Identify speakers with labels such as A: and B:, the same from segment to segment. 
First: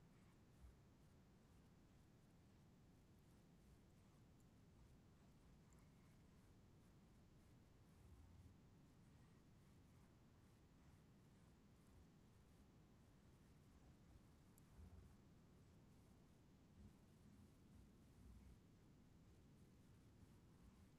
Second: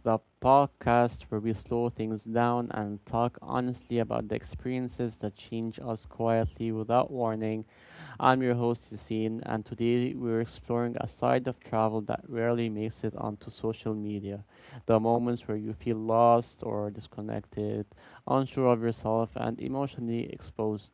A: the podcast where we slow things down and talk honestly about the experiences that change us quietly without warning. I'm your host, Yassine, and today we're exploring a side of travel that rarely makes it onto social media. The moments where you feel lost or disconnected, unsure of yourself, and emotionally exposed.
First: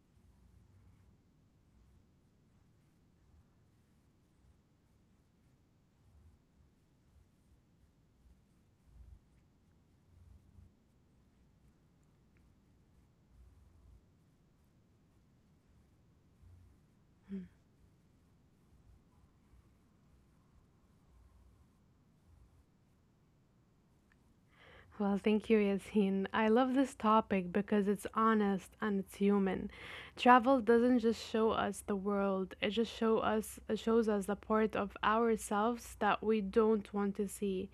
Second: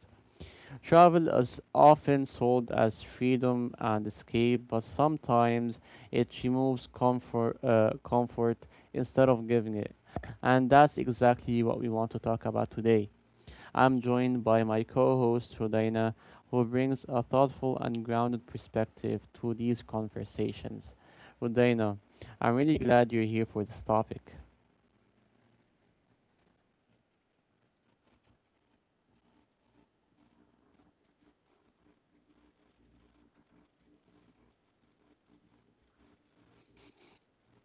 A: Travel is often sold as freedom and escape, but sometimes it removes comfort, comfort instead of giving it. And that's exactly what we want to talk about today. I'm joined by my co host, Rodina, who brings a thoughtful and grounded perspective to these conversations. Rodina, I'm really glad you're here for this topic.
B: Well, thank you, Yasin. I love this topic because it's honest and it's human. Travel doesn't just show us the world; it shows us the part of ourselves that we don't want to see,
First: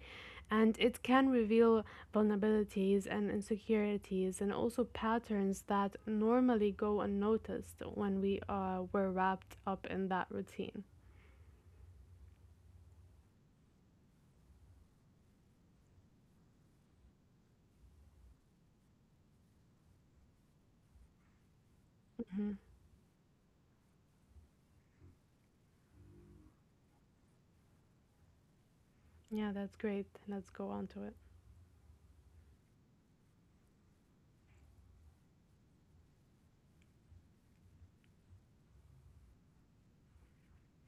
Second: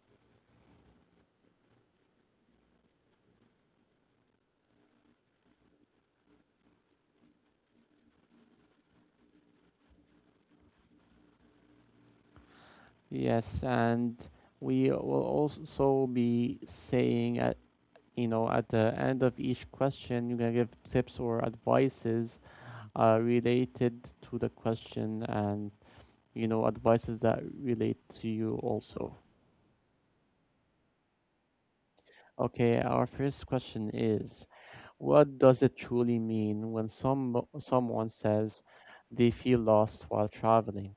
B: and it can reveal vulnerabilities and insecurities, and also patterns that normally go unnoticed when we were wrapped up in that routine.
A: Yes, and we will also be saying you know, at the end of each question, you're gonna give tips or advices related to the question and, you know, advices that relate to you also.
B: Yeah, that's great. Let's go on to it.
A: Okay, our first question is, what does it truly mean when someone says they feel lost while traveling?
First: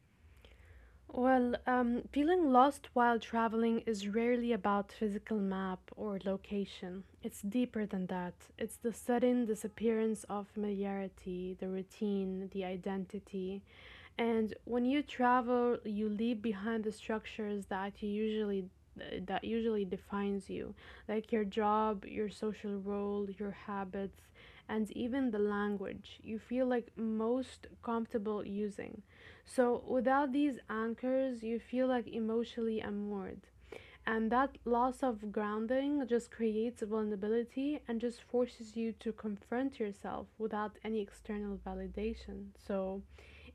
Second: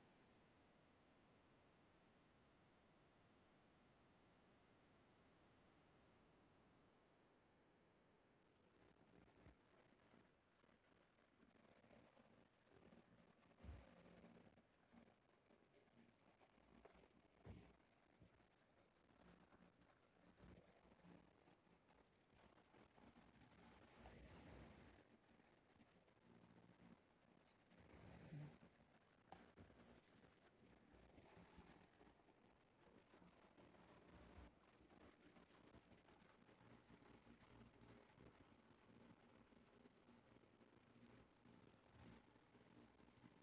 B: Feeling lost while traveling is rarely about physical map or location. It's deeper than that. It's the sudden disappearance of familiarity, the routine, the identity. And when you travel, you leave behind the structures that usually defines you, like your job, your social role, your habits, and even the language you feel like most comfortable using. So without these anchors, you feel like emotionally unmoored. And that loss of grounding just creates vulnerability and just forces you to confront yourself without any external validation. So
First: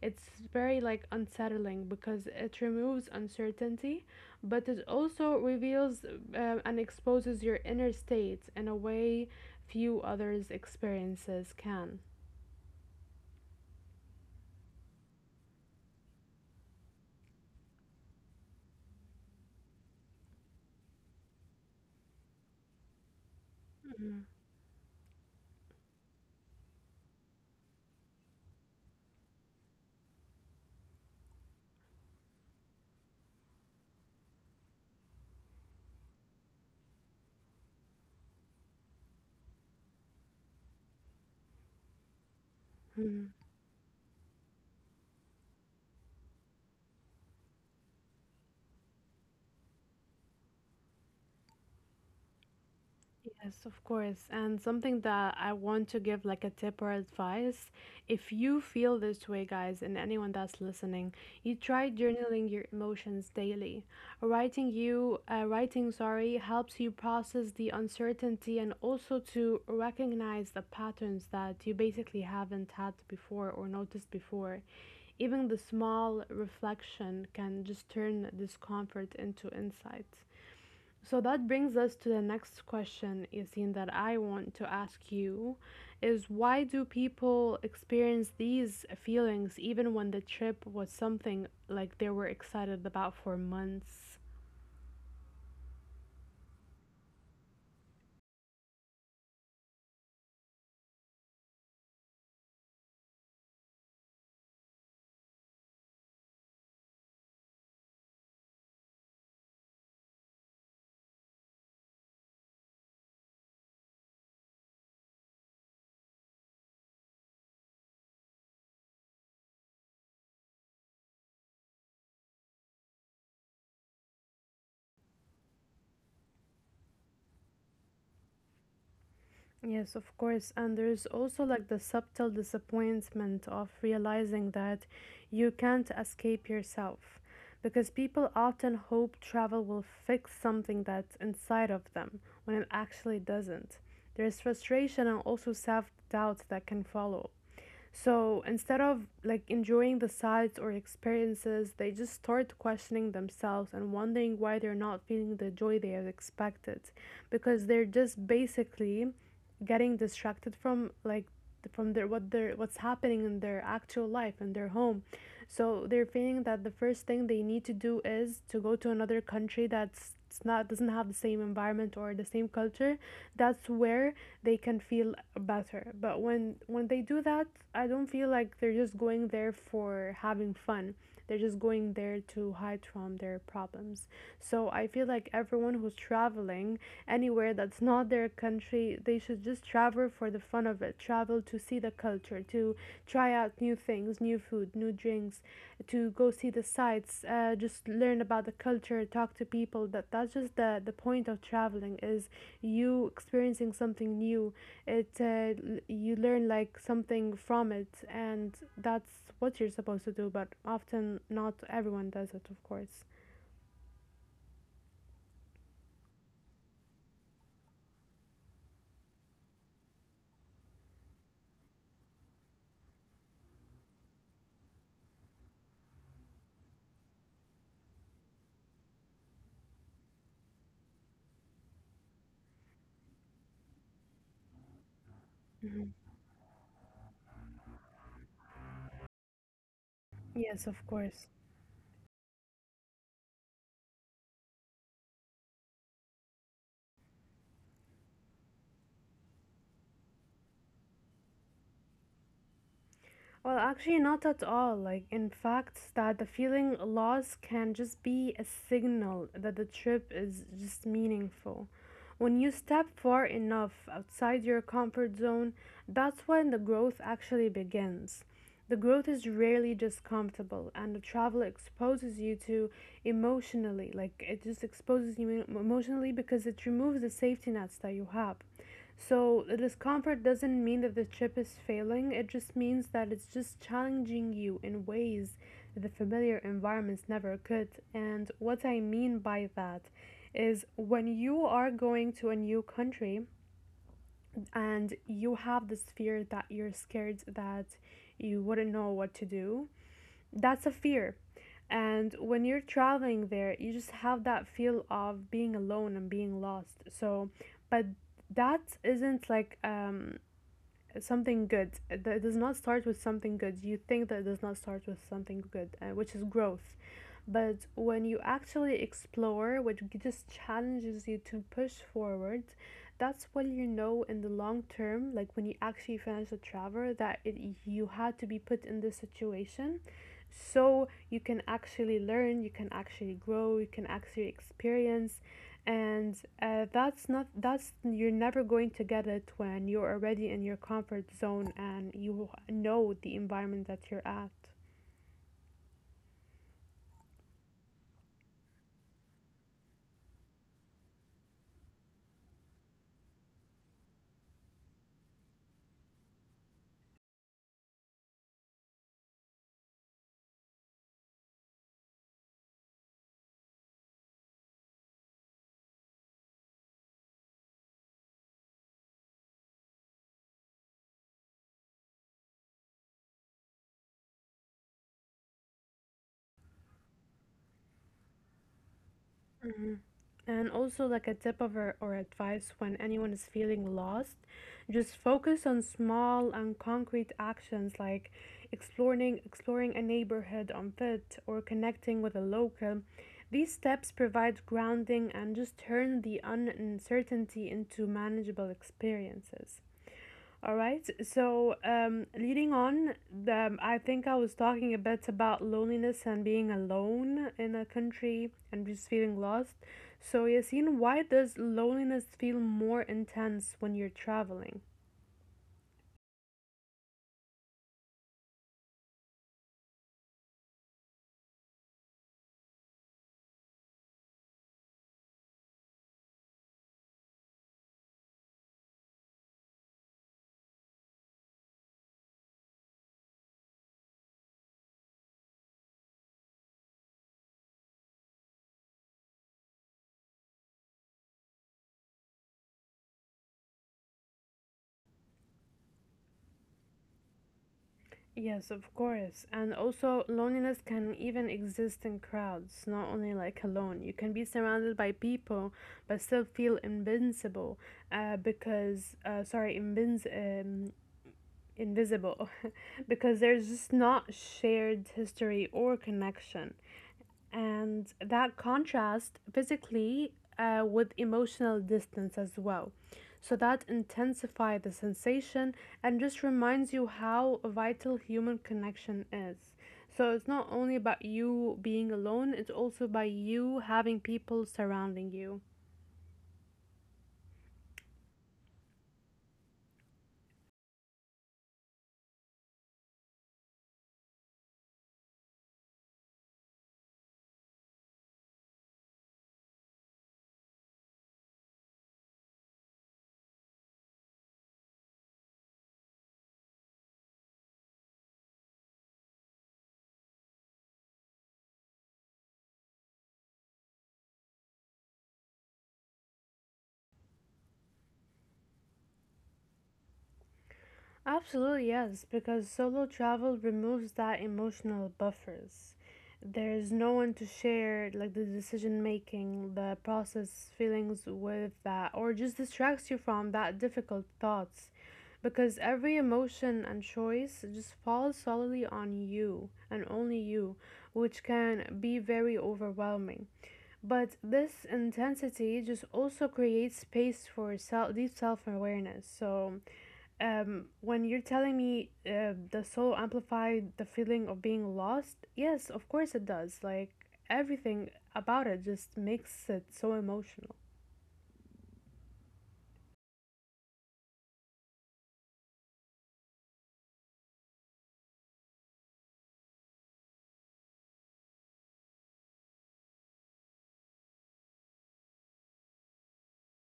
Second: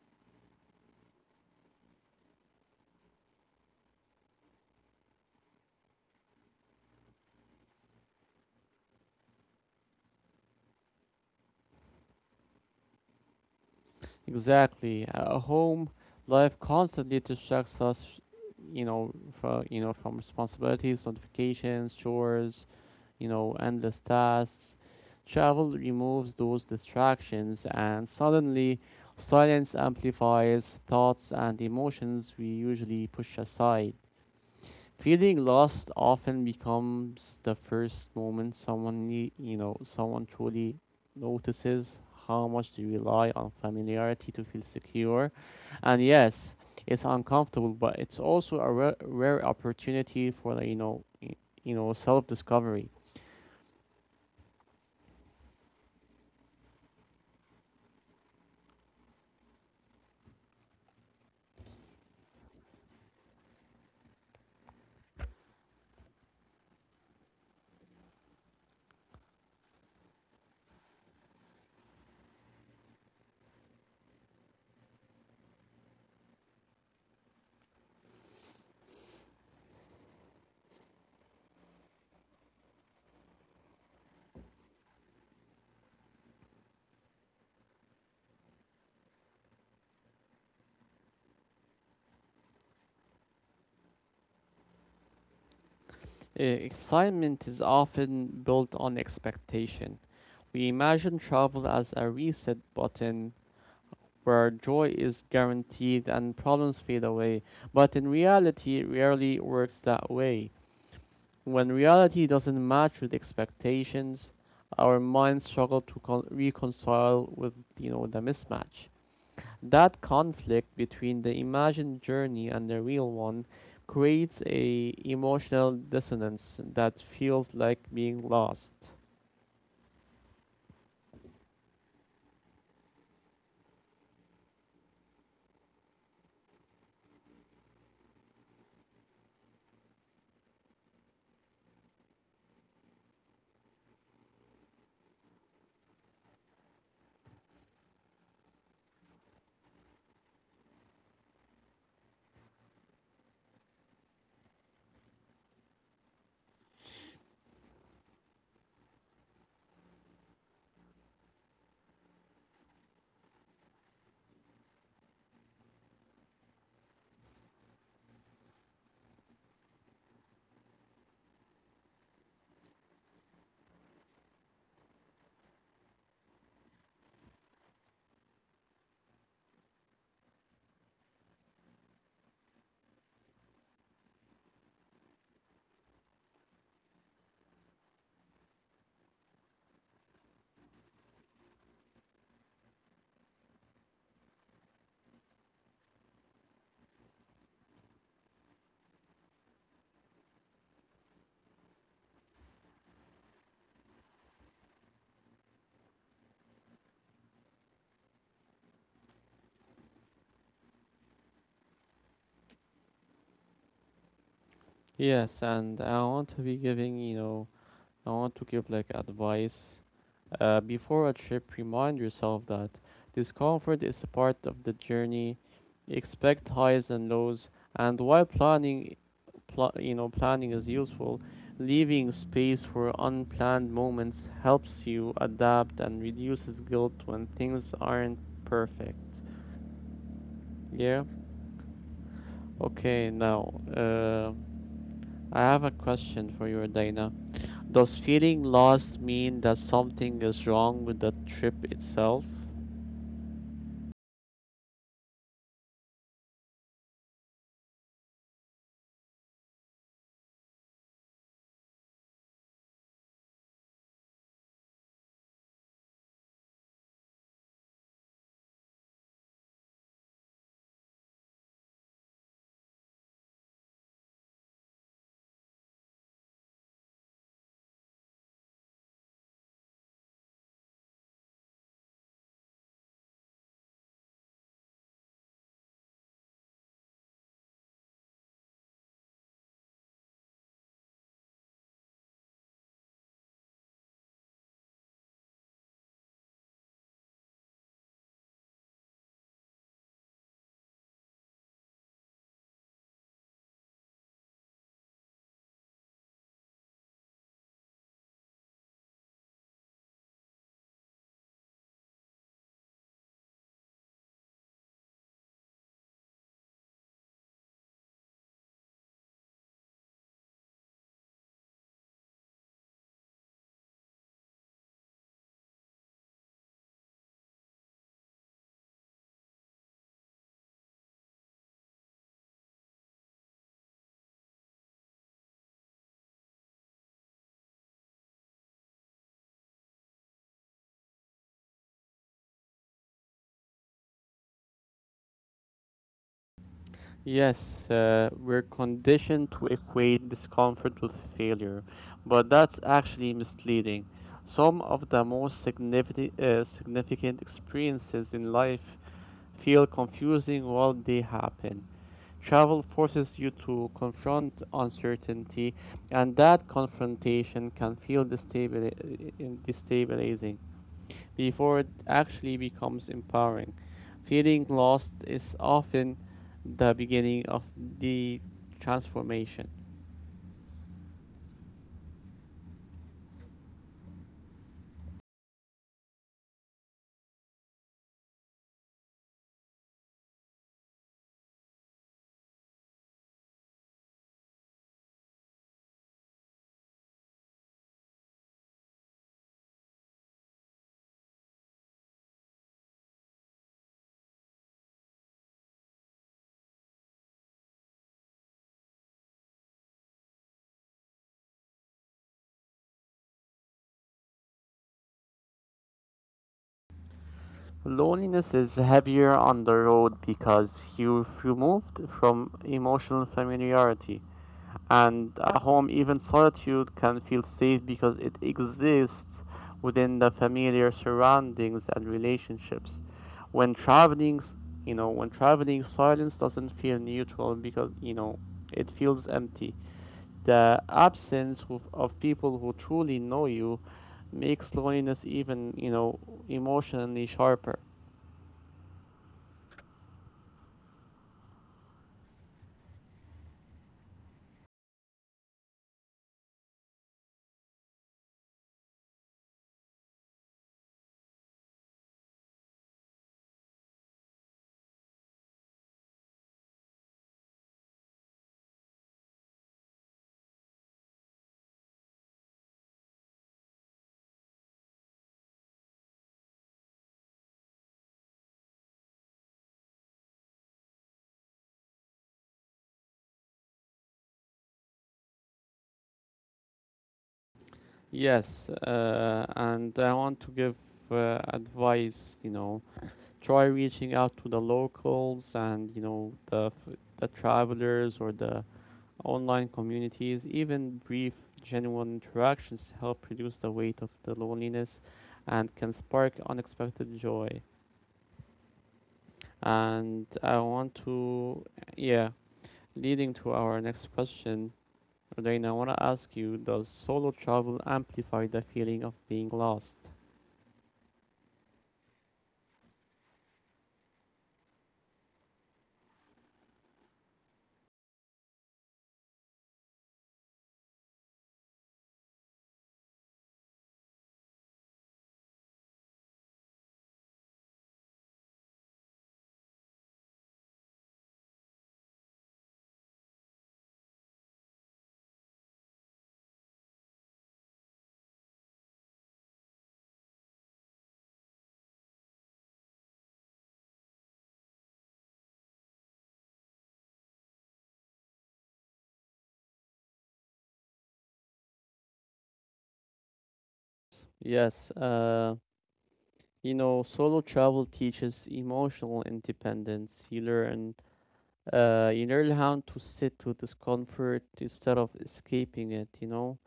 B: it's very like unsettling because it removes uncertainty, but it also reveals and exposes your inner state in a way few others' experiences can.
A: Exactly. At home, life constantly distracts us, you know, from responsibilities, notifications, chores, you know, endless tasks. Travel removes those distractions, and suddenly, silence amplifies thoughts and emotions we usually push aside. Feeling lost often becomes the first moment someone nee- you know someone truly notices how much they rely on
B: Mhm.
A: familiarity to feel secure. And yes, it's uncomfortable, but it's also a rare, rare opportunity for self discovery.
B: Yes, of course. And something that I want to give like a tip or advice, if you feel this way, guys, and anyone that's listening, you try journaling your emotions daily. Writing helps you process the uncertainty and also to recognize the patterns that you basically haven't had before or noticed before. Even the small reflection can just turn discomfort into insight. So that brings us to the next question, Yasin, that I want to ask you is why do people experience these feelings even when the trip was something like they were excited about for months?
A: Excitement is often built on expectation. We imagine travel as a reset button where joy is guaranteed and problems fade away, but in reality, it rarely works that way. When reality doesn't match with expectations, our minds struggle to reconcile with, you know, the mismatch. That conflict between the imagined journey and the real one creates a emotional dissonance that feels like being lost.
B: Yes, of course. And there's also like the subtle disappointment of realizing that you can't escape yourself because people often hope travel will fix something that's inside of them when it actually doesn't. There's frustration and also self doubt that can follow. So instead of like enjoying the sights or experiences, they just start questioning themselves and wondering why they're not feeling the joy they had expected because they're just basically getting distracted from like from their what their what's happening in their actual life in their home. So they're feeling that the first thing they need to do is to go to another country that's it's not doesn't have the same environment or the same culture. That's where they can feel better. But when they do that, I don't feel like they're just going there for having fun. They're just going there to hide from their problems. So I feel like everyone who's traveling anywhere that's not their country. They should just travel for the fun of it, travel to see the culture, to try out new things, new food, new drinks, to go see the sights, just learn about the culture, talk to people. That's just the point of traveling is you experiencing something new. It You learn like something from it, and that's what you're supposed to do. But often not everyone does it, of course.
A: Yes, and I want to be giving, you know, I want to give like advice. Before a trip, remind yourself that discomfort is a part of the journey. Expect highs and lows, and while planning, you know, planning is useful. Leaving space for unplanned moments helps you adapt and reduces guilt when things aren't perfect.
B: Yes, of
A: Yeah.
B: course.
A: Okay. Now, I have a question for you, Dana. Does feeling lost mean that something is wrong with the trip itself?
B: Well, actually, not at all. Like, in fact, that the feeling loss can just be a signal that the trip is just meaningful. When you step far enough outside your comfort zone, that's when the growth actually begins. The growth is rarely just comfortable, and the travel exposes you to emotionally. Like it just exposes you emotionally because it removes the safety nets that you have. So the discomfort doesn't mean that the trip is failing, it just means that it's just challenging you in ways that the familiar environments never could. And what I mean by that is when you are going to a new country, and you have this fear that you're scared that you wouldn't know what to do. That's a fear. And when you're traveling there, you just have that feel of being alone and being lost. But that isn't like something good. That does not start with something good. You think that it does not start with something good, which is growth. But when you actually explore what just challenges you to push forward, that's what you know in the long term. Like when you actually finish a travel that it, you had to be put in this situation, so you can actually learn, you can actually grow, you can actually experience. And that's not that's you're never going to get it when you're already in your comfort zone and you know the environment that you're at.
A: Yes, we're conditioned to equate discomfort with failure, but that's actually misleading. Some of the most significant experiences in life feel confusing while they happen. Travel forces you to confront uncertainty, and that confrontation can feel destabilizing. Before it actually becomes empowering. Feeling lost is often the beginning of the transformation.
B: And also, like a tip of or advice when anyone is feeling lost, just focus on small and concrete actions like exploring a neighborhood on foot or connecting with a local. These steps provide grounding and just turn the uncertainty into manageable experiences. All right. Leading on, the, I think I was talking a bit about loneliness and being alone in a country and just feeling lost. So, Yasin, why does loneliness feel more intense when you're traveling?
A: Loneliness is heavier on the road because you removed from emotional familiarity. And at home, even solitude can feel safe because it exists within the familiar surroundings and relationships. When traveling, s- you know, when traveling, silence doesn't feel neutral because, you know, it feels empty. The absence of people who truly know you makes loneliness even, you know, emotionally sharper.
B: Yes, of course. And also, loneliness can even exist in crowds, not only like alone. You can be surrounded by people, but still feel invincible. Uh, because uh, sorry, invinci- um, Invisible. Because there's just not shared history or connection. And that contrast physically with emotional distance as well. So that intensifies the sensation and just reminds you how vital human connection is. So it's not only about you being alone, it's also by you having people surrounding you.
A: Yes, and I want to give advice, you know, try reaching out to the locals and you know the travelers or the online communities, even brief genuine interactions help reduce the weight of the loneliness and can spark unexpected joy. And I want to yeah leading to our next question, Reina, I want to ask you, does solo travel amplify the feeling of being lost?
B: Absolutely, yes, because solo travel removes that emotional buffers. There's no one to share like the decision making, the process feelings with that or just distracts you from that difficult thoughts because every emotion and choice just falls solely on you and only you, which can be very overwhelming. But this intensity just also creates space for self, deep self awareness. So, when you're telling me the soul amplified the feeling of being lost, yes, of course it does. Like everything about it just makes it so emotional.
A: Yes, you know, solo travel teaches emotional independence. You learn how to sit with discomfort instead of escaping it. You know,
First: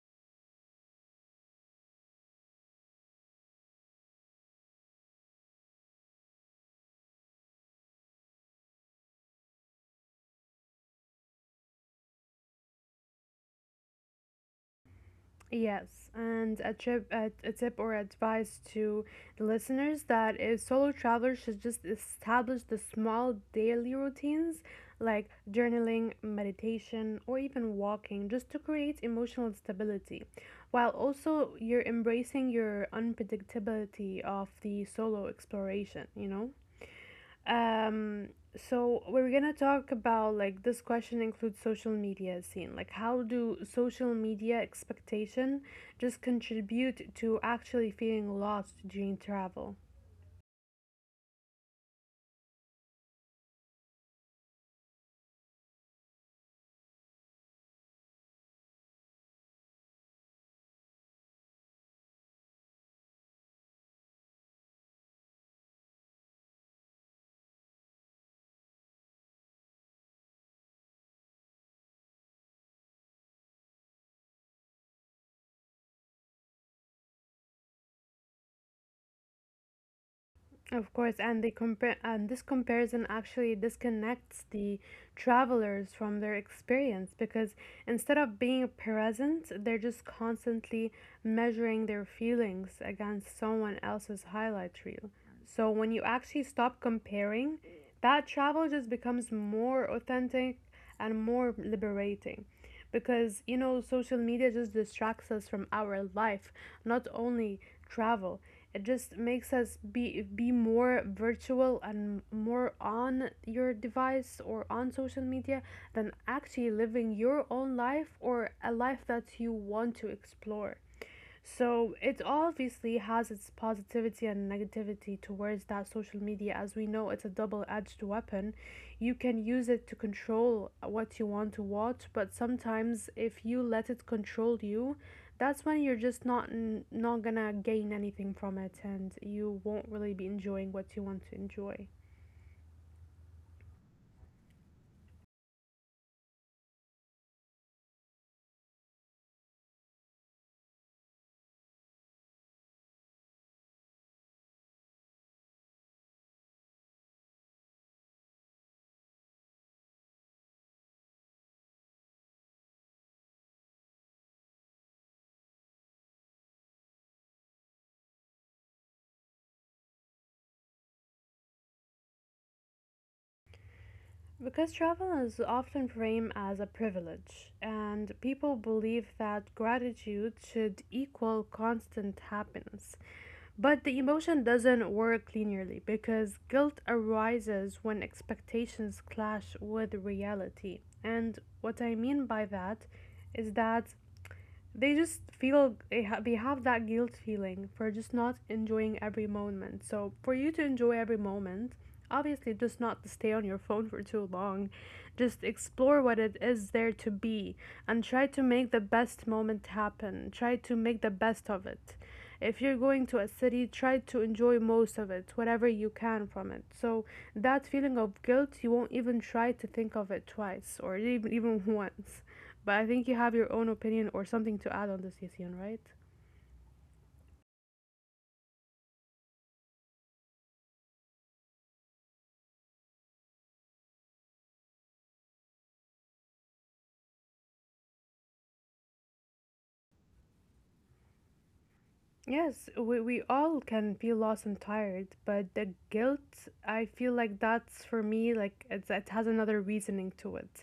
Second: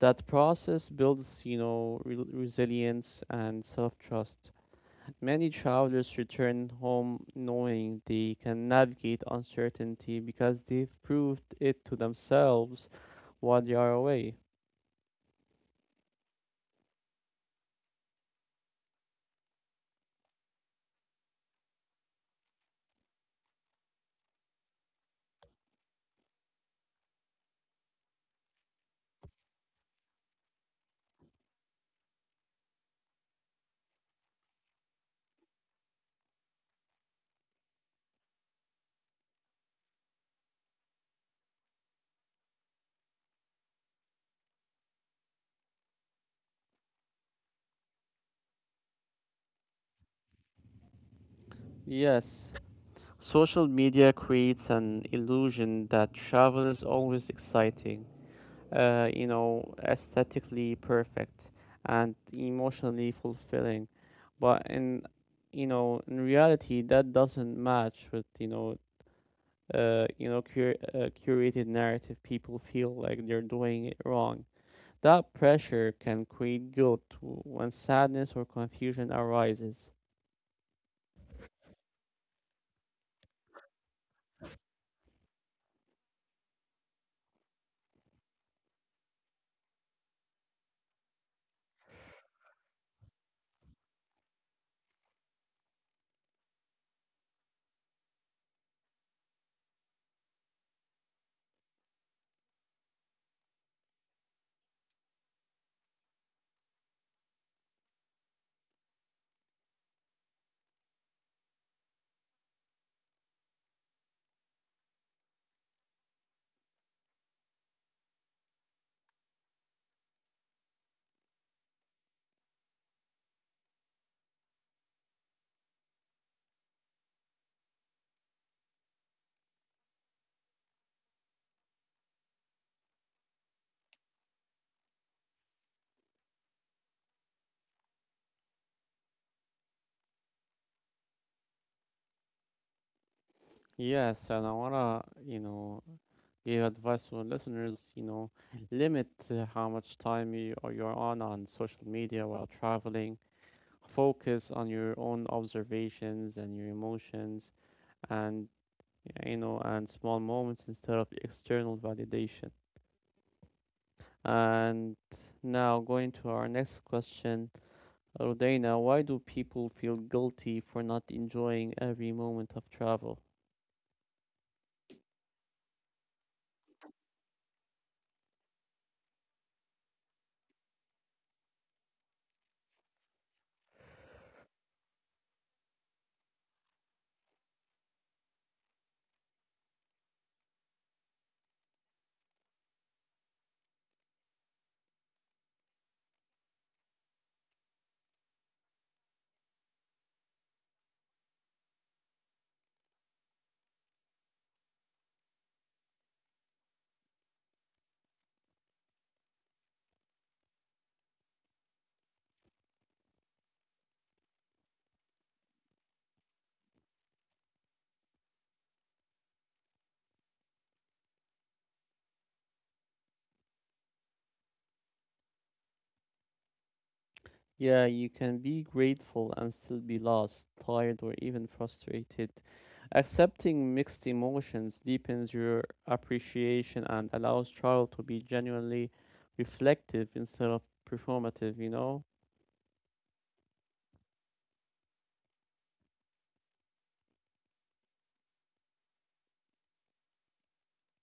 A: that process builds, you know, resilience and self-trust. Many travelers return home knowing they can navigate uncertainty because they've proved it to themselves while they are away.
B: Yes, and a tip, a tip or advice to the listeners that if solo travelers should just establish the small daily routines like journaling, meditation, or even walking just to create emotional stability, while also you're embracing your unpredictability of the solo exploration, you know? Um, so we're gonna talk about like this question includes social media scene. Like how do social media expectation just contribute to actually feeling lost during travel?
A: Yes, social media creates an illusion that travel is always exciting, you know, aesthetically perfect and emotionally fulfilling. But in reality, that doesn't match with, you know, curated narrative. People feel like they're doing it wrong. That pressure can create guilt when sadness or confusion arises.
B: Of course, and they compare, and this comparison actually disconnects the travelers from their experience because instead of being present, they're just constantly measuring their feelings against someone else's highlight reel. So when you actually stop comparing, that travel just becomes more authentic and more liberating because you know social media just distracts us from our life, not only travel. It just makes us be more virtual and more on your device or on social media than actually living your own life or a life that you want to explore. So it obviously has its positivity and negativity towards that social media. As we know, it's a double edged weapon. You can use it to control what you want to watch, but sometimes if you let it control you, that's when you're just not gonna gain anything from it, and you won't really be enjoying what you want to enjoy.
A: Yes, and I wanna, you know, give advice to our listeners. You know, limit how much time you're on social media while traveling. Focus on your own observations and your emotions and, you know, and small moments instead of external validation. And now going to our next question, rodina, why do people feel guilty for not enjoying every moment of travel?
B: Because travel is often framed as a privilege, and people believe that gratitude should equal constant happiness. But the emotion doesn't work linearly because guilt arises when expectations clash with reality. And what I mean by that is that they just feel they have that guilt feeling for just not enjoying every moment. So for you to enjoy every moment, obviously just not to stay on your phone for too long, just explore what it is there to be, and try to make the best moment happen, try to make the best of it. If you're going to a city, try to enjoy most of it, whatever you can from it. So that feeling of guilt, you won't even try to think of it twice or even once. But I think you have your own opinion or something to add on this, Yasin, right?
A: Yeah, you can be grateful and still be lost, tired, or even frustrated. Accepting mixed emotions deepens your appreciation and allows trial to be genuinely reflective instead of performative, you know?
B: Yes, we all can be lost and tired, but the guilt, I feel like that's for me, it has another reasoning to it.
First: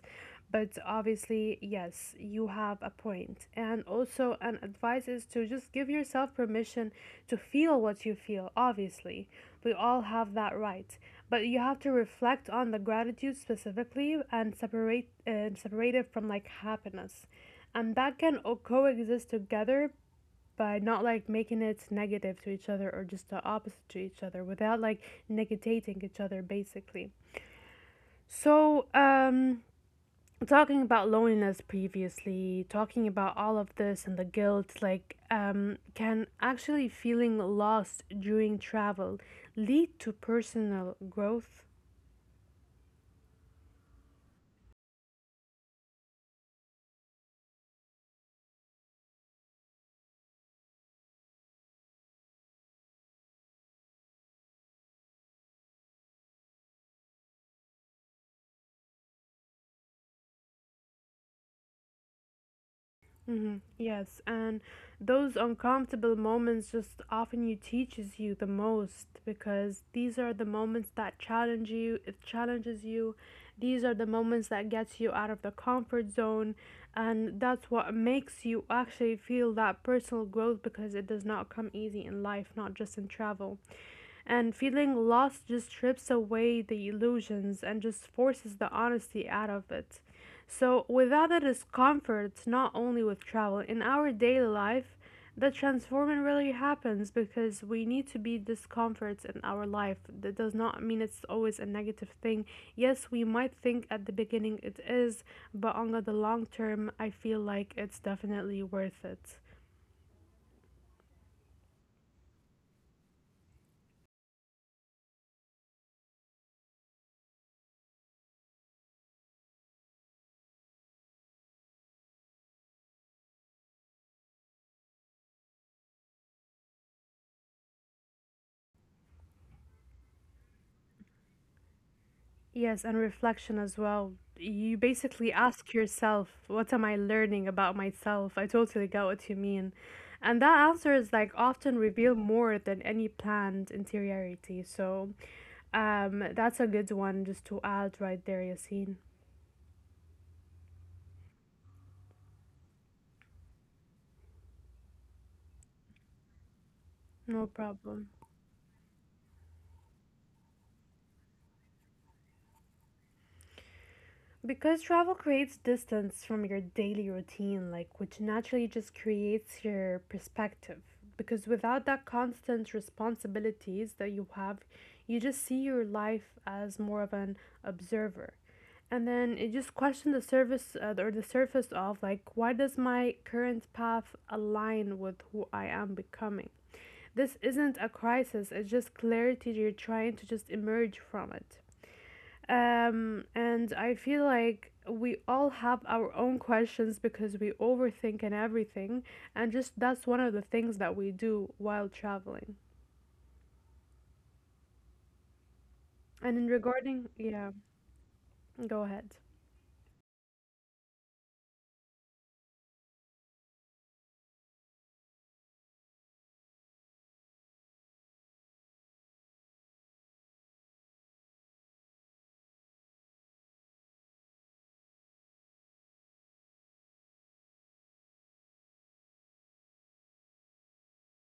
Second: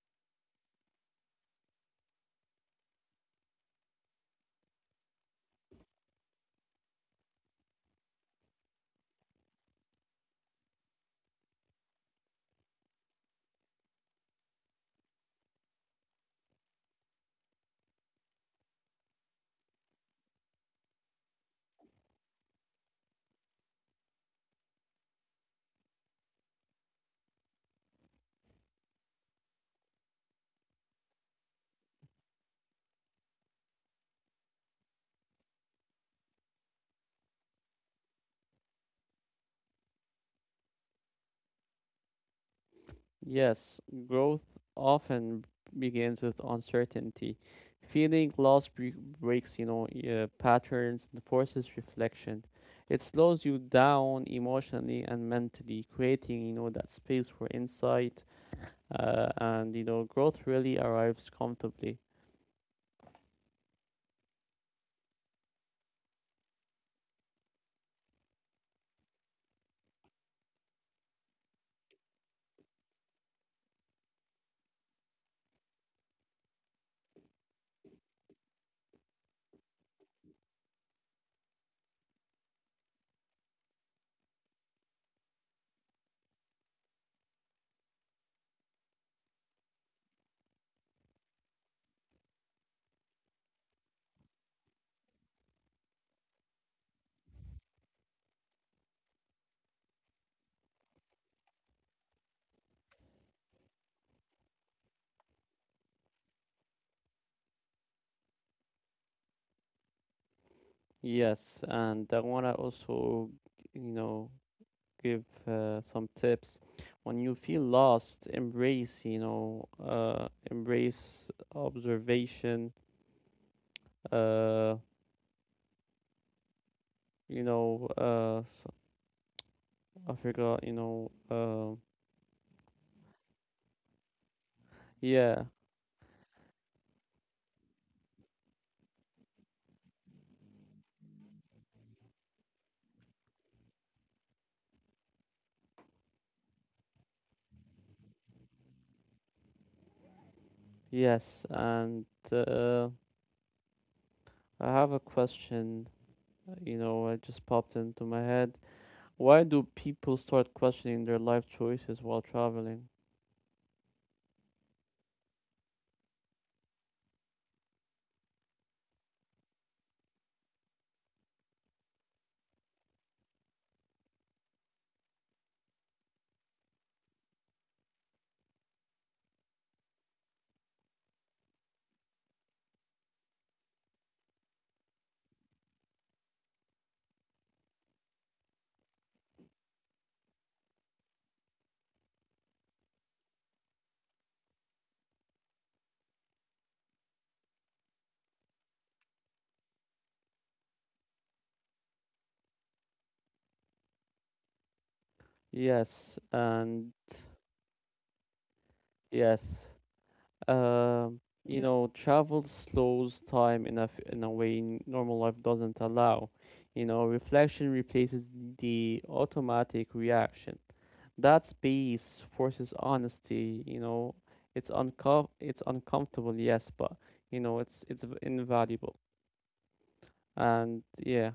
B: But obviously, yes, you have a point. And also, an advice is to just give yourself permission to feel what you feel, obviously. We all have that right. But you have to reflect on the gratitude specifically and separate, separate it from like happiness and that can coexist together by not like making it negative to each other or just the opposite to each other without like negating each other basically. So, talking about loneliness previously, talking about all of this and the guilt, like, can actually feeling lost during travel lead to personal growth?
A: Yes, growth often begins with uncertainty. Feeling lost breaks, you know, patterns and forces reflection. It slows you down emotionally and mentally, creating, you know, that space for insight and you know growth really arrives comfortably.
B: Mm-hmm. Yes, and those uncomfortable moments just often you teaches you the most because these are the moments that challenge you. It challenges you. These are the moments that gets you out of the comfort zone, and that's what makes you actually feel that personal growth because it does not come easy in life, not just in travel. And feeling lost just strips away the illusions and just forces the honesty out of it. So, without the discomfort, not only with travel, in our daily life, the transforming really happens because we need to be discomforts in our life. That does not mean it's always a negative thing. Yes, we might think at the beginning it is, but on the long term, I feel like it's definitely worth it.
A: Yes, and I want to also, you know, give some tips. When you feel lost, embrace, you know, embrace observation, uh, you know s- I forgot you know
B: Yes, and reflection as well. You basically
A: yeah.
B: ask yourself, what am I learning about myself? I totally get what you mean. And that answer is like often reveal more than any planned interiority. So that's a good one just to add right there, Yassine.
A: Yes, and uh, I have a question, you know, it
B: No
A: just popped into
B: problem.
A: my head. Why do people start questioning their life choices while traveling?
B: Because travel creates distance from your daily routine, like which naturally just creates your perspective. Because without that constant responsibilities that you have, you just see your life as more of an observer. And then it just questions the service or the surface of like, why does my current path align with who I am becoming? This isn't a crisis, it's just clarity you're trying to just emerge from it. And I feel like we all have our own questions because we overthink and everything, and just that's one of the things that we do while traveling.
A: Yes,
B: And in
A: and
B: regarding, yeah, go ahead.
A: yes. You, yeah, know, travel slows time in a way normal life doesn't allow. You know, reflection replaces the automatic reaction. That space forces honesty. You know, it's uncomfortable, yes, but, you know, it's invaluable. And yeah.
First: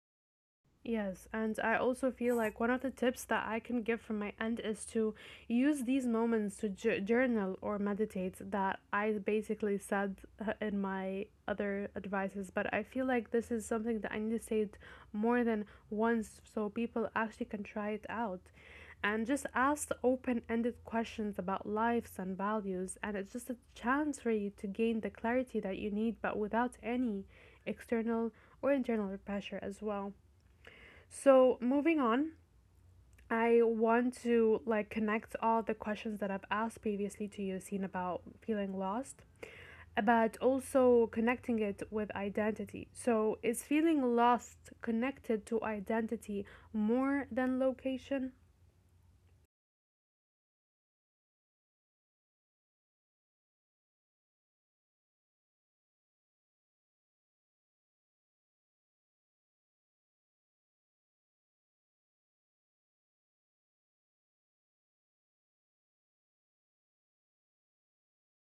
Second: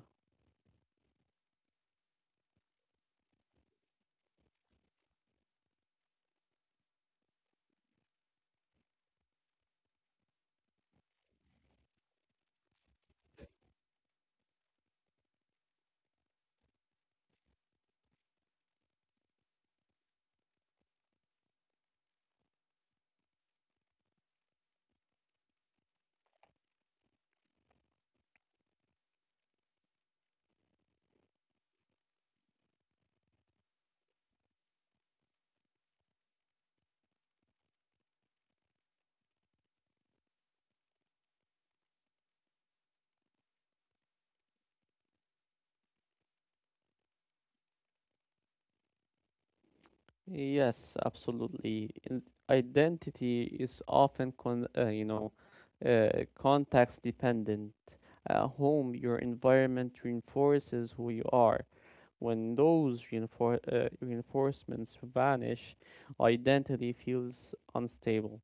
B: Yes, and I also feel like one of the tips that I can give from my end is to use these moments to journal or meditate that I basically said in my other advices, but I feel like this is something that I need to say it more than once so people actually can try it out. And just ask open ended questions about lives and values, and it's just a chance for you to gain the clarity that you need, but without any external or internal pressure as well. So, moving on, I want to like connect all the questions that I've asked previously to you, seen about feeling lost, but also connecting it with identity. So, is feeling lost connected to identity more than location?
A: Yes, absolutely. And identity is often con you know, context dependent. At home, your environment reinforces who you are. When those reinforcements vanish, identity feels unstable.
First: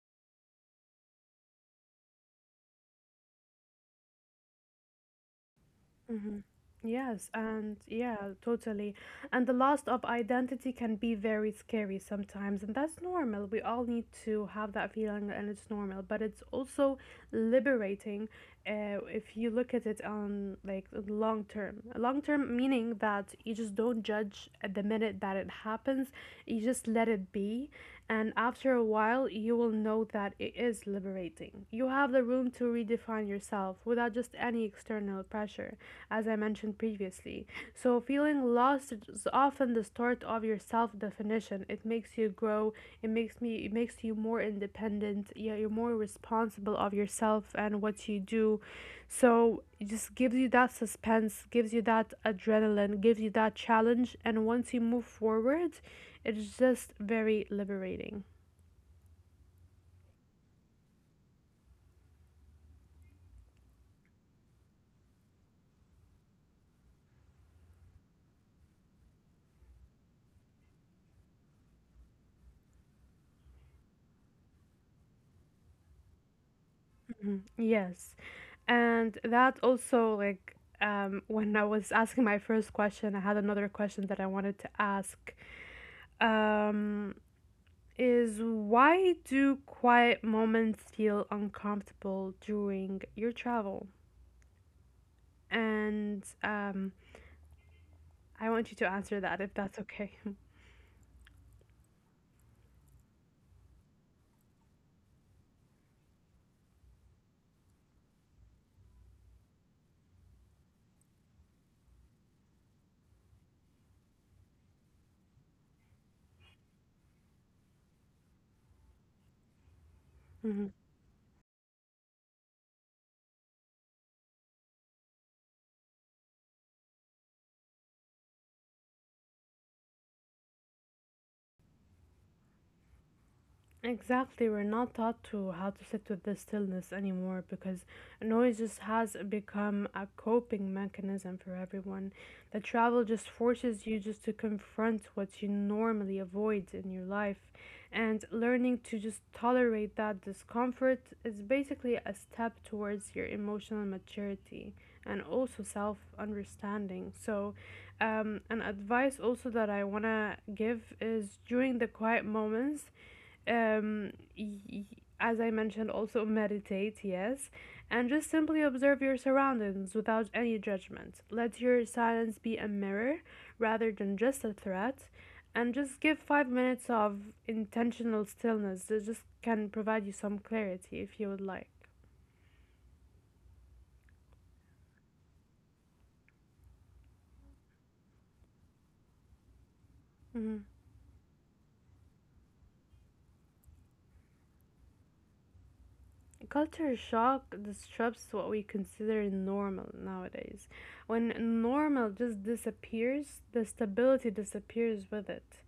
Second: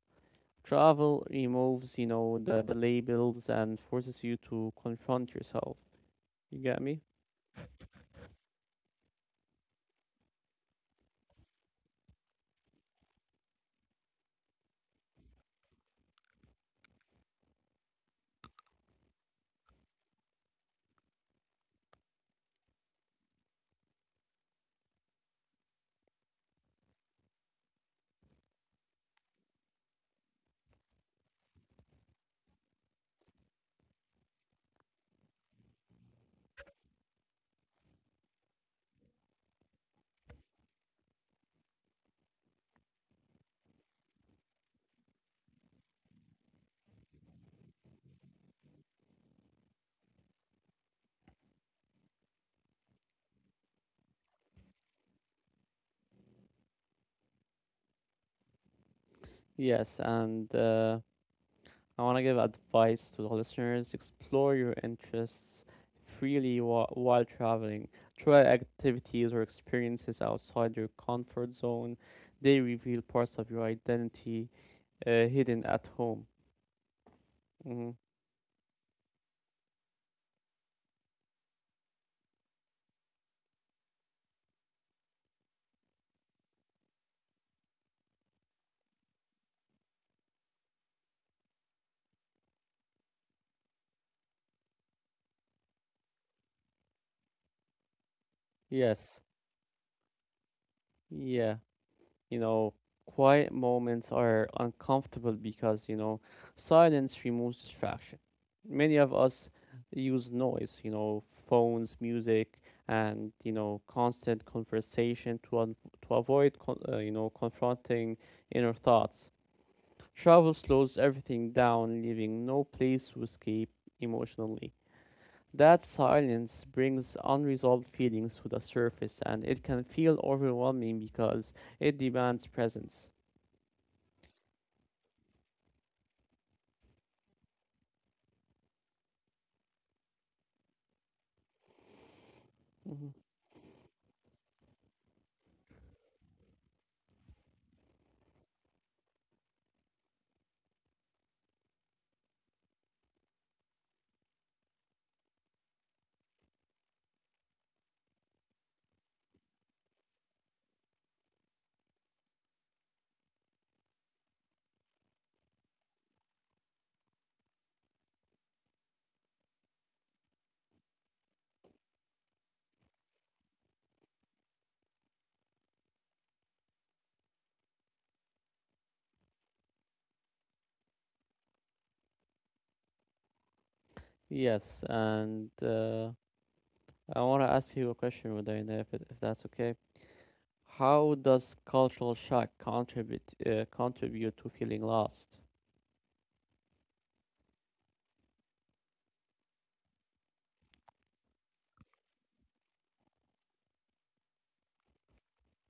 A: Travel removes, you know, the labels and forces you to confront yourself.
B: Hmm.
A: You get me?
B: Yes, and yeah, totally. And the loss of identity can be very scary sometimes, and that's normal. We all need to have that feeling, and it's normal, but it's also liberating if you look at it on like long term. Long term meaning that you just don't judge at the minute that it happens, you just let it be. And after a while, you will know that it is liberating. You have the room to redefine yourself without just any external pressure, as I mentioned previously. So, feeling lost is often the start of your self definition. It makes you grow, it makes you more independent, yeah, you're more responsible of yourself and what you do. So, it just gives you that suspense, gives you that adrenaline, gives you that challenge. And once you move forward, it's just very liberating.
A: Yes, and I want to give advice to the listeners. Explore your interests freely while traveling. Try activities or experiences outside your comfort zone. They reveal parts of your identity hidden at home.
B: Mhm.
A: Hmm.
B: Yes. And that also, like, when I was asking my first question, I had another question that I wanted to ask. Um, is why do quiet moments feel uncomfortable during your travel? And I want you to answer
A: Yes.
B: that if that's okay.
A: Yeah. You know, quiet moments are uncomfortable because, you know, silence removes distraction. Many of us use noise, you know, phones, music, and, you know, constant conversation to, avoid, you know, confronting inner thoughts. Travel slows everything down, leaving no place to escape emotionally. That silence brings unresolved feelings to the surface and it can feel overwhelming because it demands presence.
B: Exactly, we're not taught to how to sit with the stillness anymore because noise just has become a coping mechanism for everyone. The travel
A: Mhm.
B: just forces you just to confront what you normally avoid in your life, and learning to just tolerate that discomfort is basically a step towards your emotional maturity and also self understanding. So, an advice also that I want to give is during the quiet moments um, y- as I mentioned, also meditate, yes, and just simply observe your surroundings without any judgment. Let your silence be a mirror rather than just a threat, and just give 5 minutes of intentional stillness that just can provide you some clarity if you would like.
A: Yes, and I want to ask you a question, Rodina, if that's okay.
B: Mhm.
A: How does cultural shock contribute to feeling lost?
B: Culture shock disrupts what we consider normal nowadays. When normal just disappears, the stability disappears with it.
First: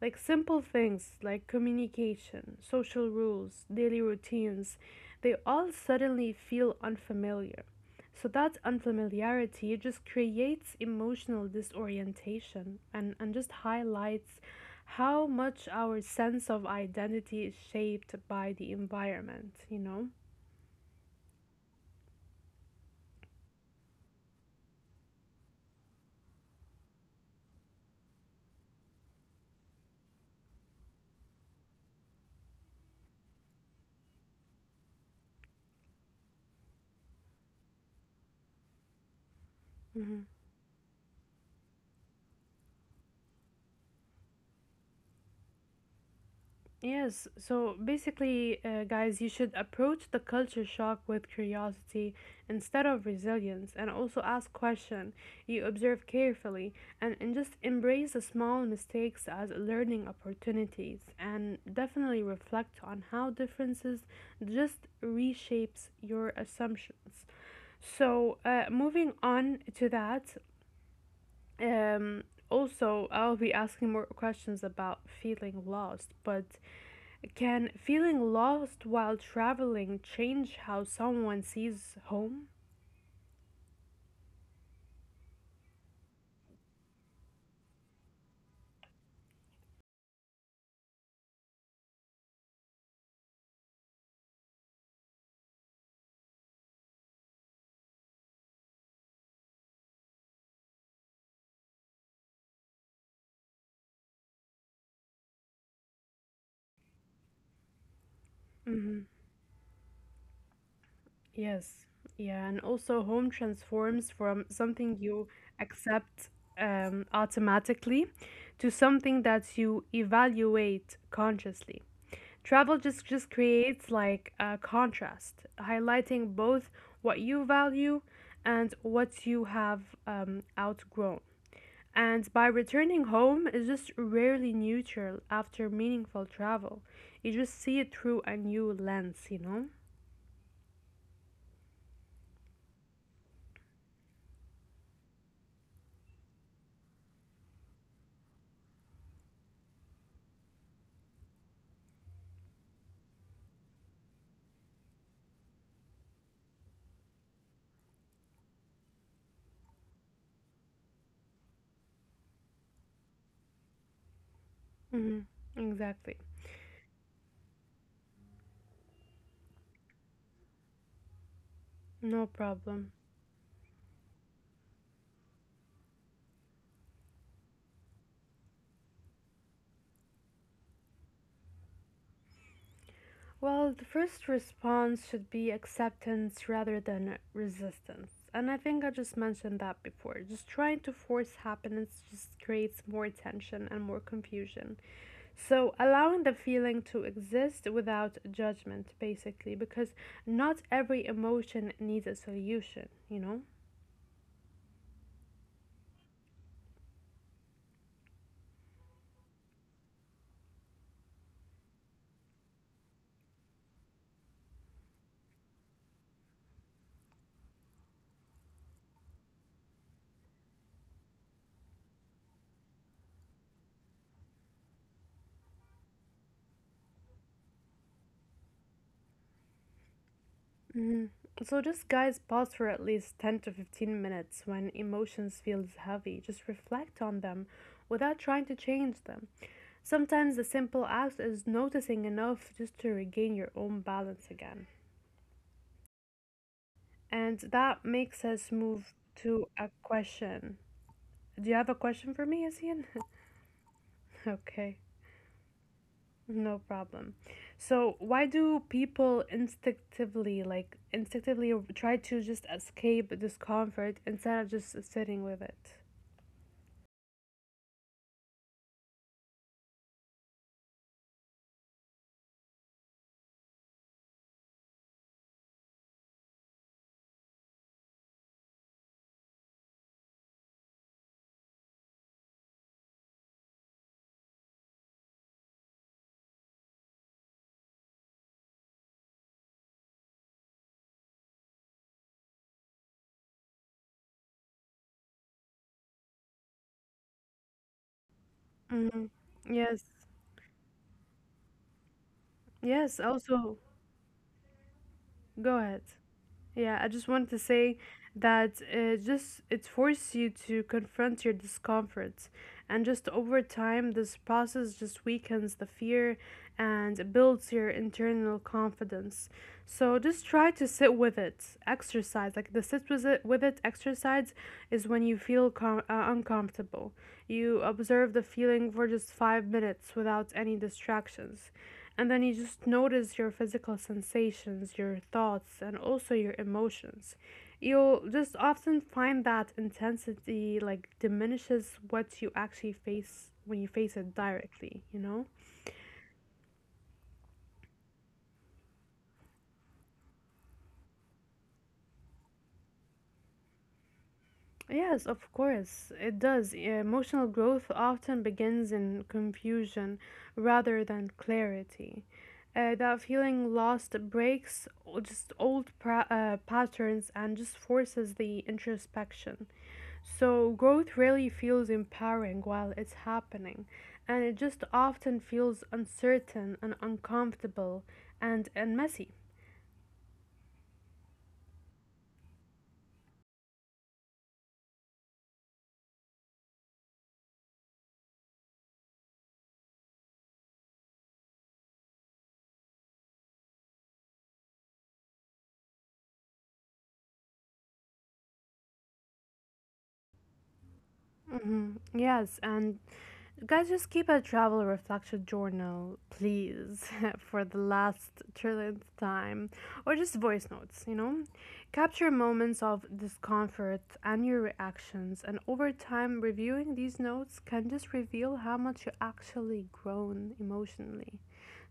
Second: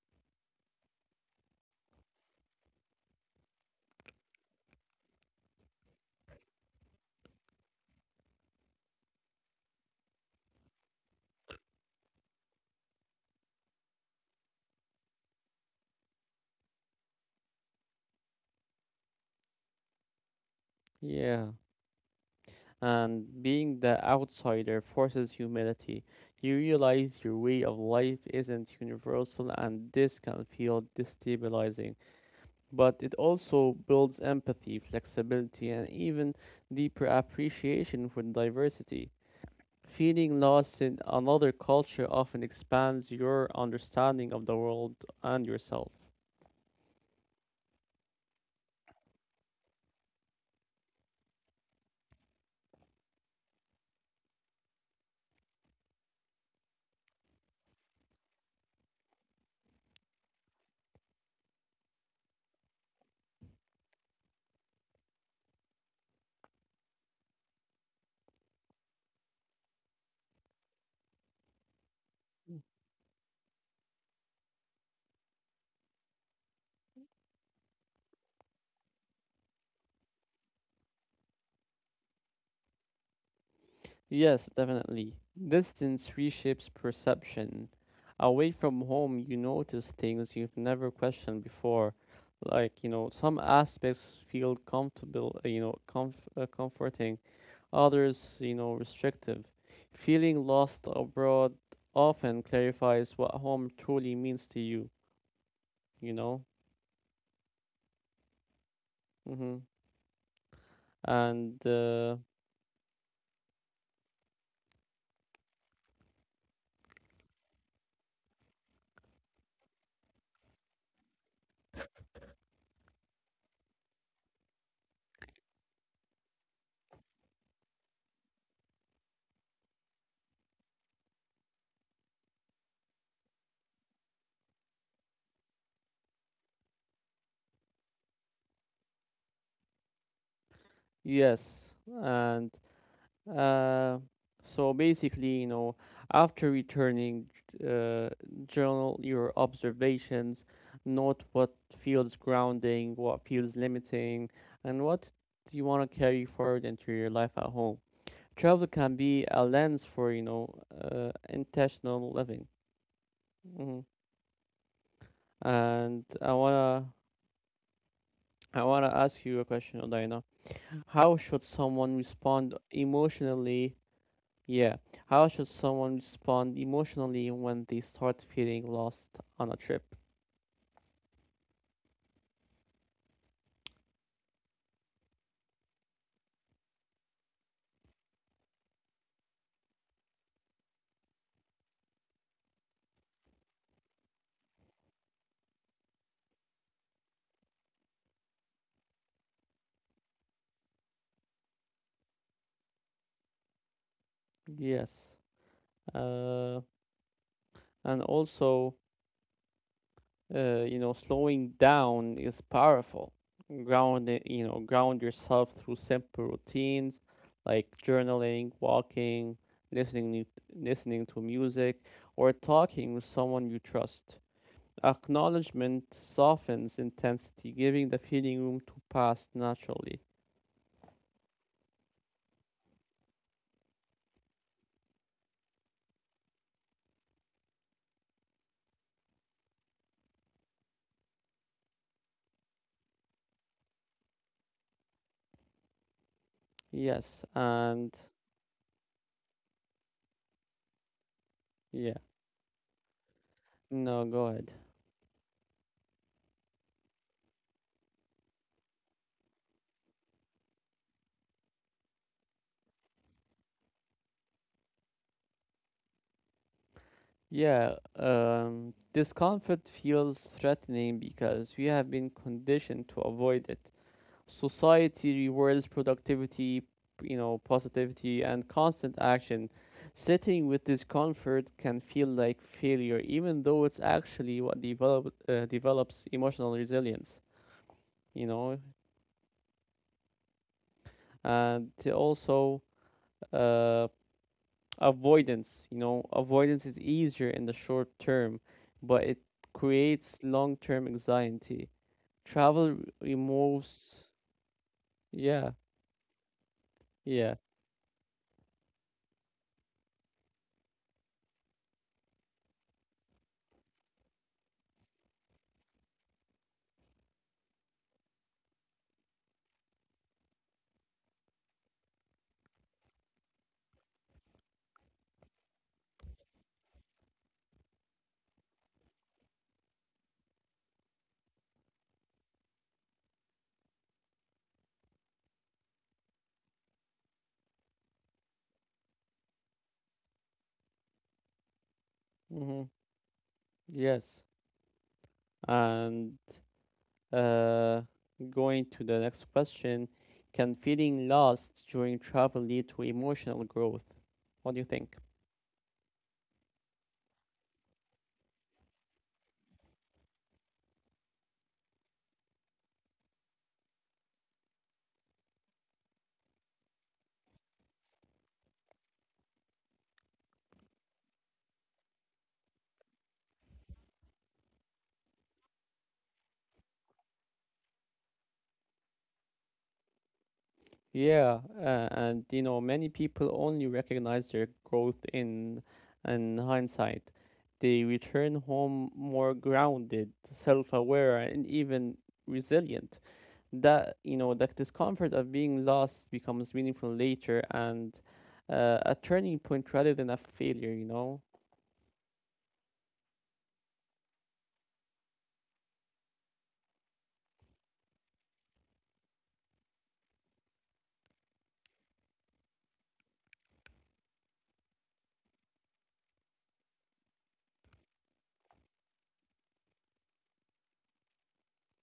B: Like simple things like communication, social rules, daily routines, they all suddenly feel unfamiliar. So that unfamiliarity just creates emotional disorientation and just highlights how much our sense of identity is shaped by the environment, you know?
A: Yeah, and being the outsider forces humility. You realize your way of life isn't universal, and this can feel destabilizing. But it also builds empathy, flexibility, and even deeper appreciation for diversity.
B: Mhm.
A: Feeling lost in another culture often expands your understanding of the world and yourself.
B: Yes, so basically, guys, you should approach the culture shock with curiosity instead of resilience and also ask questions. You observe carefully and just embrace the small mistakes as learning opportunities and definitely reflect on how differences just reshapes your assumptions. So, moving on to that, um, also, I'll be asking more questions about feeling lost, but can feeling lost while traveling change how someone sees home?
A: Yes, definitely. Distance reshapes perception. Away from home, you notice things you've never questioned before. Like, you know, some aspects feel comfortable, comforting, others, you know, restrictive. Feeling lost abroad often clarifies what home truly means to you, you know?
B: Hmm.
A: Hmm. And,
B: Yes, yeah, and also home transforms from something you accept automatically to something that you evaluate consciously. Travel just creates like a contrast, highlighting both what you value and what you have outgrown. And by returning home is just rarely neutral after meaningful travel. You just see it through a new lens, you know?
A: yes, and uh, so basically, you know, after returning, uh, journal your observations, note what feels grounding, what feels limiting, and what do you want to carry forward into your life at home. Travel can be a lens for, you know, intentional living. Hmm.
B: Hmm.
A: And
B: Exactly.
A: I wanna ask you a question, Odaina. How should someone
B: No
A: respond
B: problem.
A: emotionally? Yeah. How should someone respond emotionally when they start feeling lost on a trip?
B: Well, the first response should be acceptance rather than resistance. And I think I just mentioned that before. Just trying to force happiness just creates more tension and more confusion. So, allowing the feeling to exist without judgment, basically, because not every emotion needs a solution, you know?
A: Yes. Uh, and also, you know, slowing down is powerful. You know, ground yourself through simple routines like journaling, walking, listening to music, or talking with someone you trust. Acknowledgement softens intensity, giving the feeling room to pass naturally.
B: Hmm. So, just guys, pause for at least 10 to 15 minutes when emotions feels heavy. Just reflect on them without trying to change them. Sometimes the simple act is noticing enough just to regain your own balance again.
A: Yes,
B: And
A: and
B: that makes us move to a question. Do you have
A: yeah.
B: a question for me, Asian?
A: No, go ahead.
B: Okay, no problem. So, why do people instinctively try to just escape discomfort instead of just sitting with it?
A: Yeah, discomfort feels threatening because we have been conditioned to avoid it. Society rewards productivity, you know, positivity, and constant action. Sitting with discomfort can feel like failure, even though it's actually what develops emotional resilience, you know, and also. Uh, Avoidance, you know, avoidance is easier in the short term, but it
B: Hmm. Yes,
A: creates long-term anxiety, travel r-
B: yes, also,
A: removes yeah.
B: go ahead. Yeah, I just
A: Yeah.
B: wanted to say that just it forces you to confront your discomforts, and just over time, this process just weakens the fear and builds your internal confidence. So just try to sit with it. Exercise like the sit with it exercise is when you feel uncomfortable. You observe the feeling for just 5 minutes without any distractions and then you just notice your physical sensations, your thoughts, and also your emotions. You'll just often find that intensity like diminishes what you
A: Hmm.
B: actually face when you face
A: Yes,
B: it directly, you know?
A: and uh going to the next question, can feeling lost during travel lead to emotional growth? What do you
B: Yes,
A: think?
B: of course, it does. Emotional growth often begins in confusion rather than clarity. That feeling lost breaks just old patterns and just forces the introspection. So, growth really feels empowering while it's happening, and it just often feels uncertain and uncomfortable and messy.
A: Yeah, and you know, many people only recognize their growth in hindsight. They return home more grounded, self-aware, and even resilient. That discomfort of being lost becomes meaningful later and a turning point rather than a failure.
B: Yes, and guys, just keep a travel reflection journal, please, for the last trillionth time, or just voice notes, you know? Capture moments of discomfort and your reactions, and over time, reviewing these notes can just reveal how much you actually grown emotionally.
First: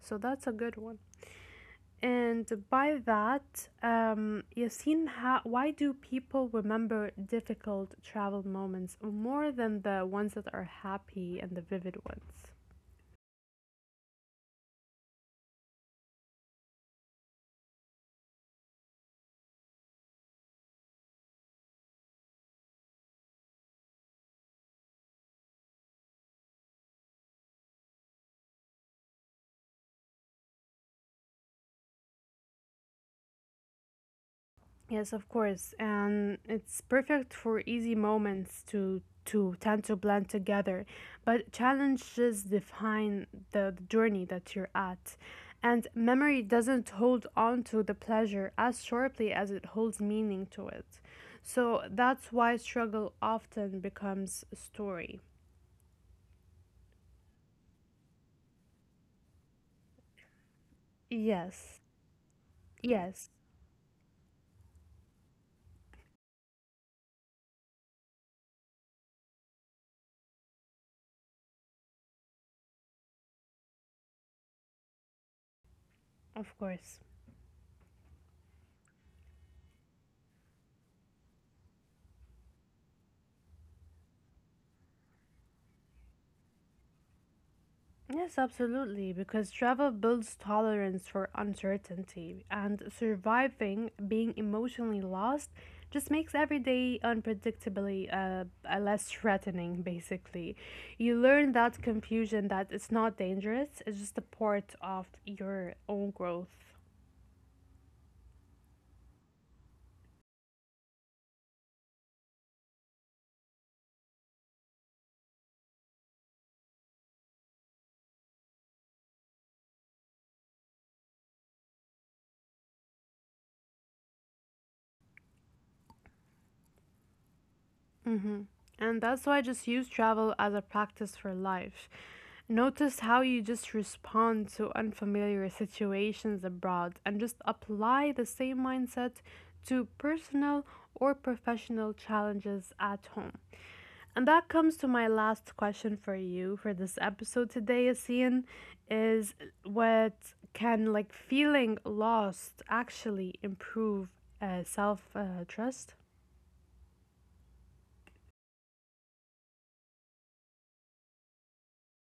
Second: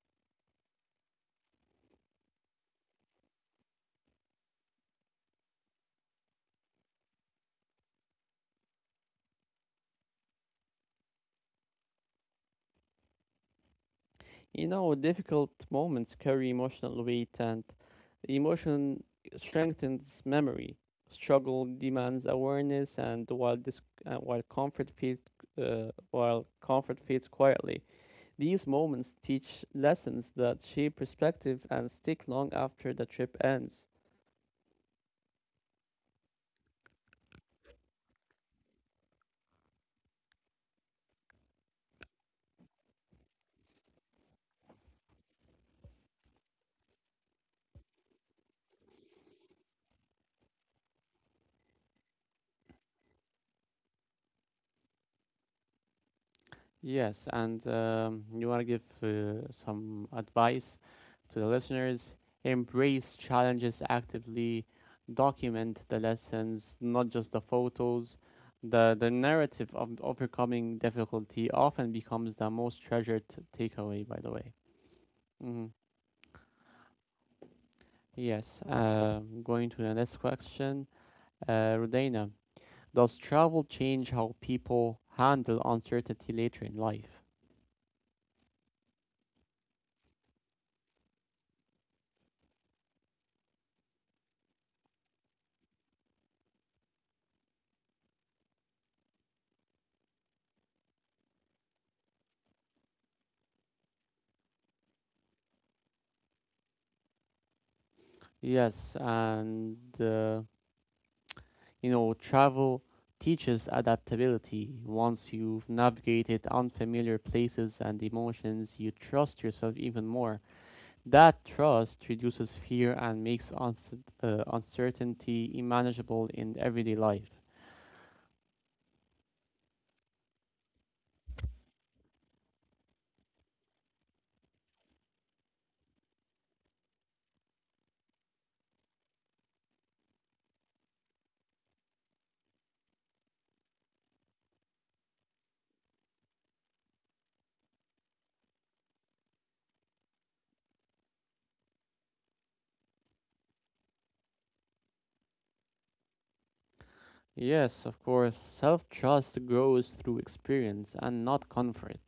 B: So that's a good one. And by that, Yasin, why do people remember difficult travel moments more than the ones that are happy and the vivid ones?
A: You know, difficult moments carry emotional weight, and emotion strengthens memory. Struggle demands awareness, and while comfort while comfort fades quietly, these moments teach lessons that shape perspective and stick long after the trip ends.
B: Yes, of course. And it's perfect for easy moments to tend to blend together. But challenges define the journey that you're at. And memory doesn't hold on to the pleasure as sharply as it holds meaning to it. So that's why struggle often becomes a story.
A: Yes, and you want to give some advice to the
B: Yes.
A: listeners.
B: Yes,
A: Embrace challenges actively, document the lessons, not just the photos. The narrative of overcoming difficulty often becomes the most treasured takeaway, by the way. Hmm.
B: of course.
A: Yes, going to the next question. Rodena, does travel change how people handle uncertainty later in life?
B: Yes, absolutely, because travel builds tolerance for uncertainty, and surviving being emotionally lost just makes everyday unpredictability less threatening, basically. You learn that confusion that it's not dangerous, it's just a part of your own growth.
A: Yes, and you know, travel teaches adaptability. Once you've navigated unfamiliar places and emotions, you trust yourself even more. That trust reduces fear and makes uncertainty manageable in everyday life.
B: Mm-hmm. And that's why I just use travel as a practice for life. Notice how you just respond to unfamiliar situations abroad and just apply the same mindset to personal or professional challenges at home. And that comes to my last question for you for this episode today, Asian, is what can like feeling lost actually improve self trust?
A: Yes, of course, self trust grows through experience and not comfort.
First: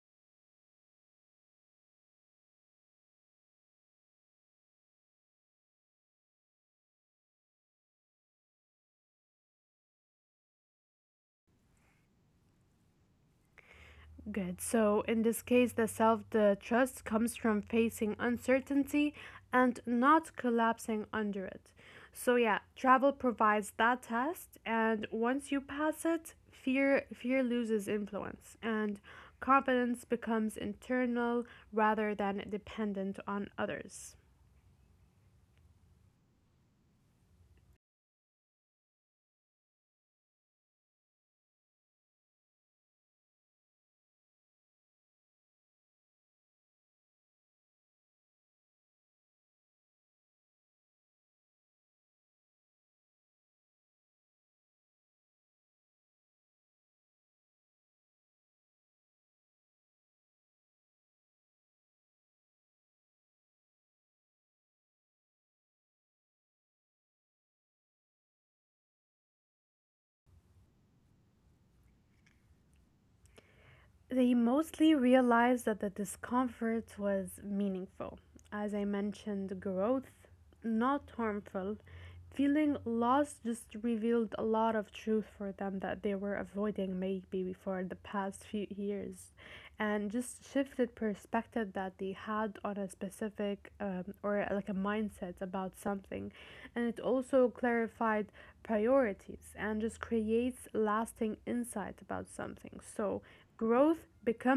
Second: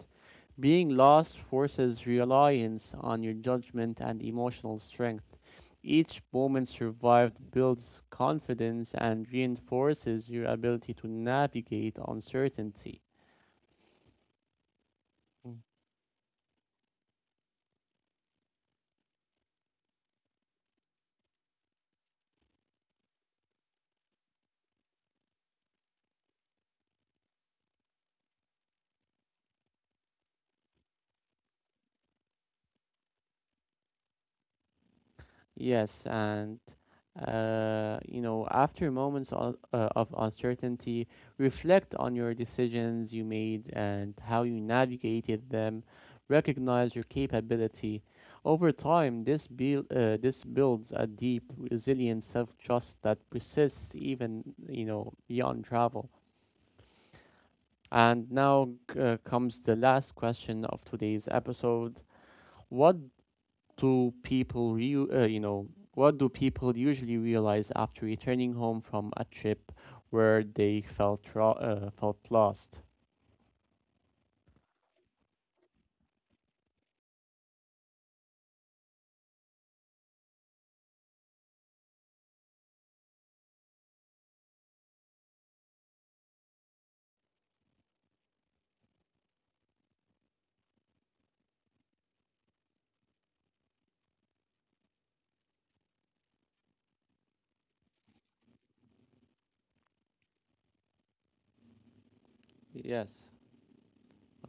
A: Being lost forces reliance on your judgment and emotional strength. Each moment survived builds confidence and reinforces your ability to navigate uncertainty.
B: Good. So, in this
A: Mm.
B: case, the trust comes from facing uncertainty and not collapsing under it. So, yeah, travel provides that test, and once you pass it, fear loses influence and confidence becomes internal rather than dependent on others.
A: Yes, and you know, after moments of uncertainty, reflect on your decisions you made and how you navigated them. Recognize your capability. Over time, this builds a deep, resilient self-trust that persists even, you know, beyond travel. And now comes the last question of today's episode. What do people you know, what do people usually realize after returning home from a trip where they felt lost?
B: They mostly realized that the discomfort was meaningful. As I mentioned, growth not harmful. Feeling lost just revealed a lot of truth for them that they were avoiding maybe for the past few years and just shifted perspective that they had on a specific or like a mindset about something and it also clarified priorities and just creates lasting insight about something so
A: Yes,
B: growth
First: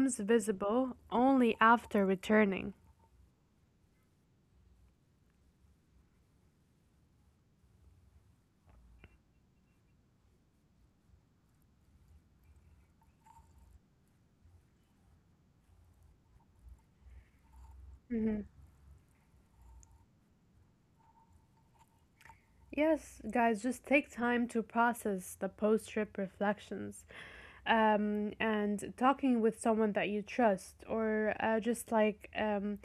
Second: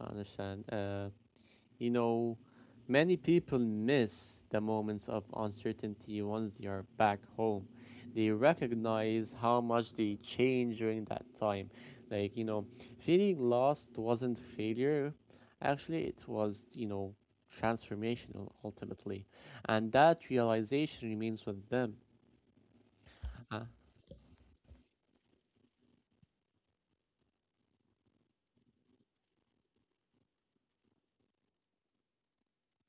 A: I understand,
B: visible only
A: you
B: after
A: know,
B: returning.
A: many people miss the moments of uncertainty once they are back home. They recognize how much they change during that time. Like, you know, feeling lost wasn't failure. Actually, it was, you know, transformational ultimately. And that realization remains with them.
B: Yes,
A: Uh,
B: guys, just take time to process the post trip reflections. And talking with someone that you trust, or just like um,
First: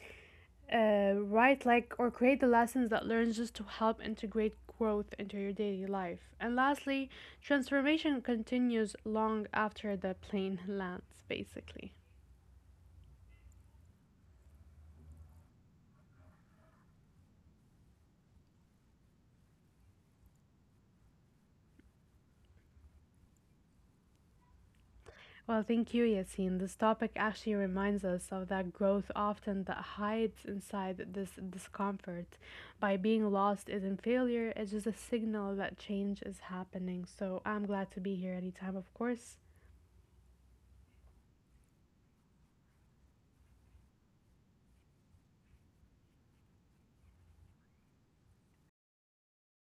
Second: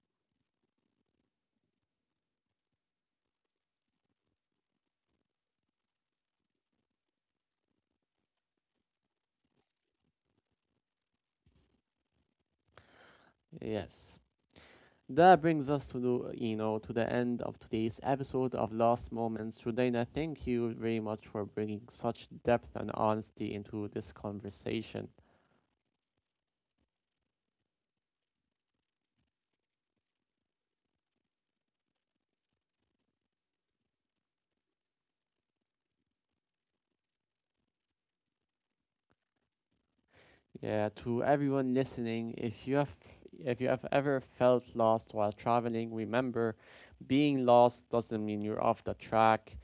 B: uh, write like or create the lessons that learns just to help integrate growth into your daily life. And lastly, transformation continues long after the plane lands, basically.
A: yes. That brings us to the, you know, to the end of today's episode of Last Moments. Rudaina, thank you very much for bringing such depth and honesty into this conversation.
B: Well, thank you, Yassine. This topic actually reminds us of that growth often that hides inside this discomfort. By being lost isn't failure, it's just a signal that change is happening. So I'm glad to be here anytime, of course.
A: Yeah, to everyone listening, if you have ever felt lost while traveling, remember, being lost doesn't mean you're off the track.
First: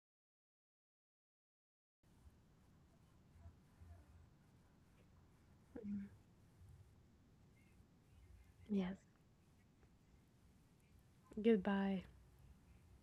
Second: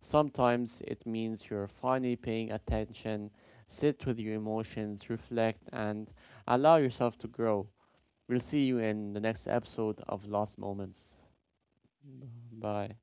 A: Sometimes it means you're finally paying attention. Sit with your emotions, reflect, and allow yourself to grow. We'll see you
B: Yes.
A: in the next episode of Lost Moments.
B: Goodbye.
A: Bye.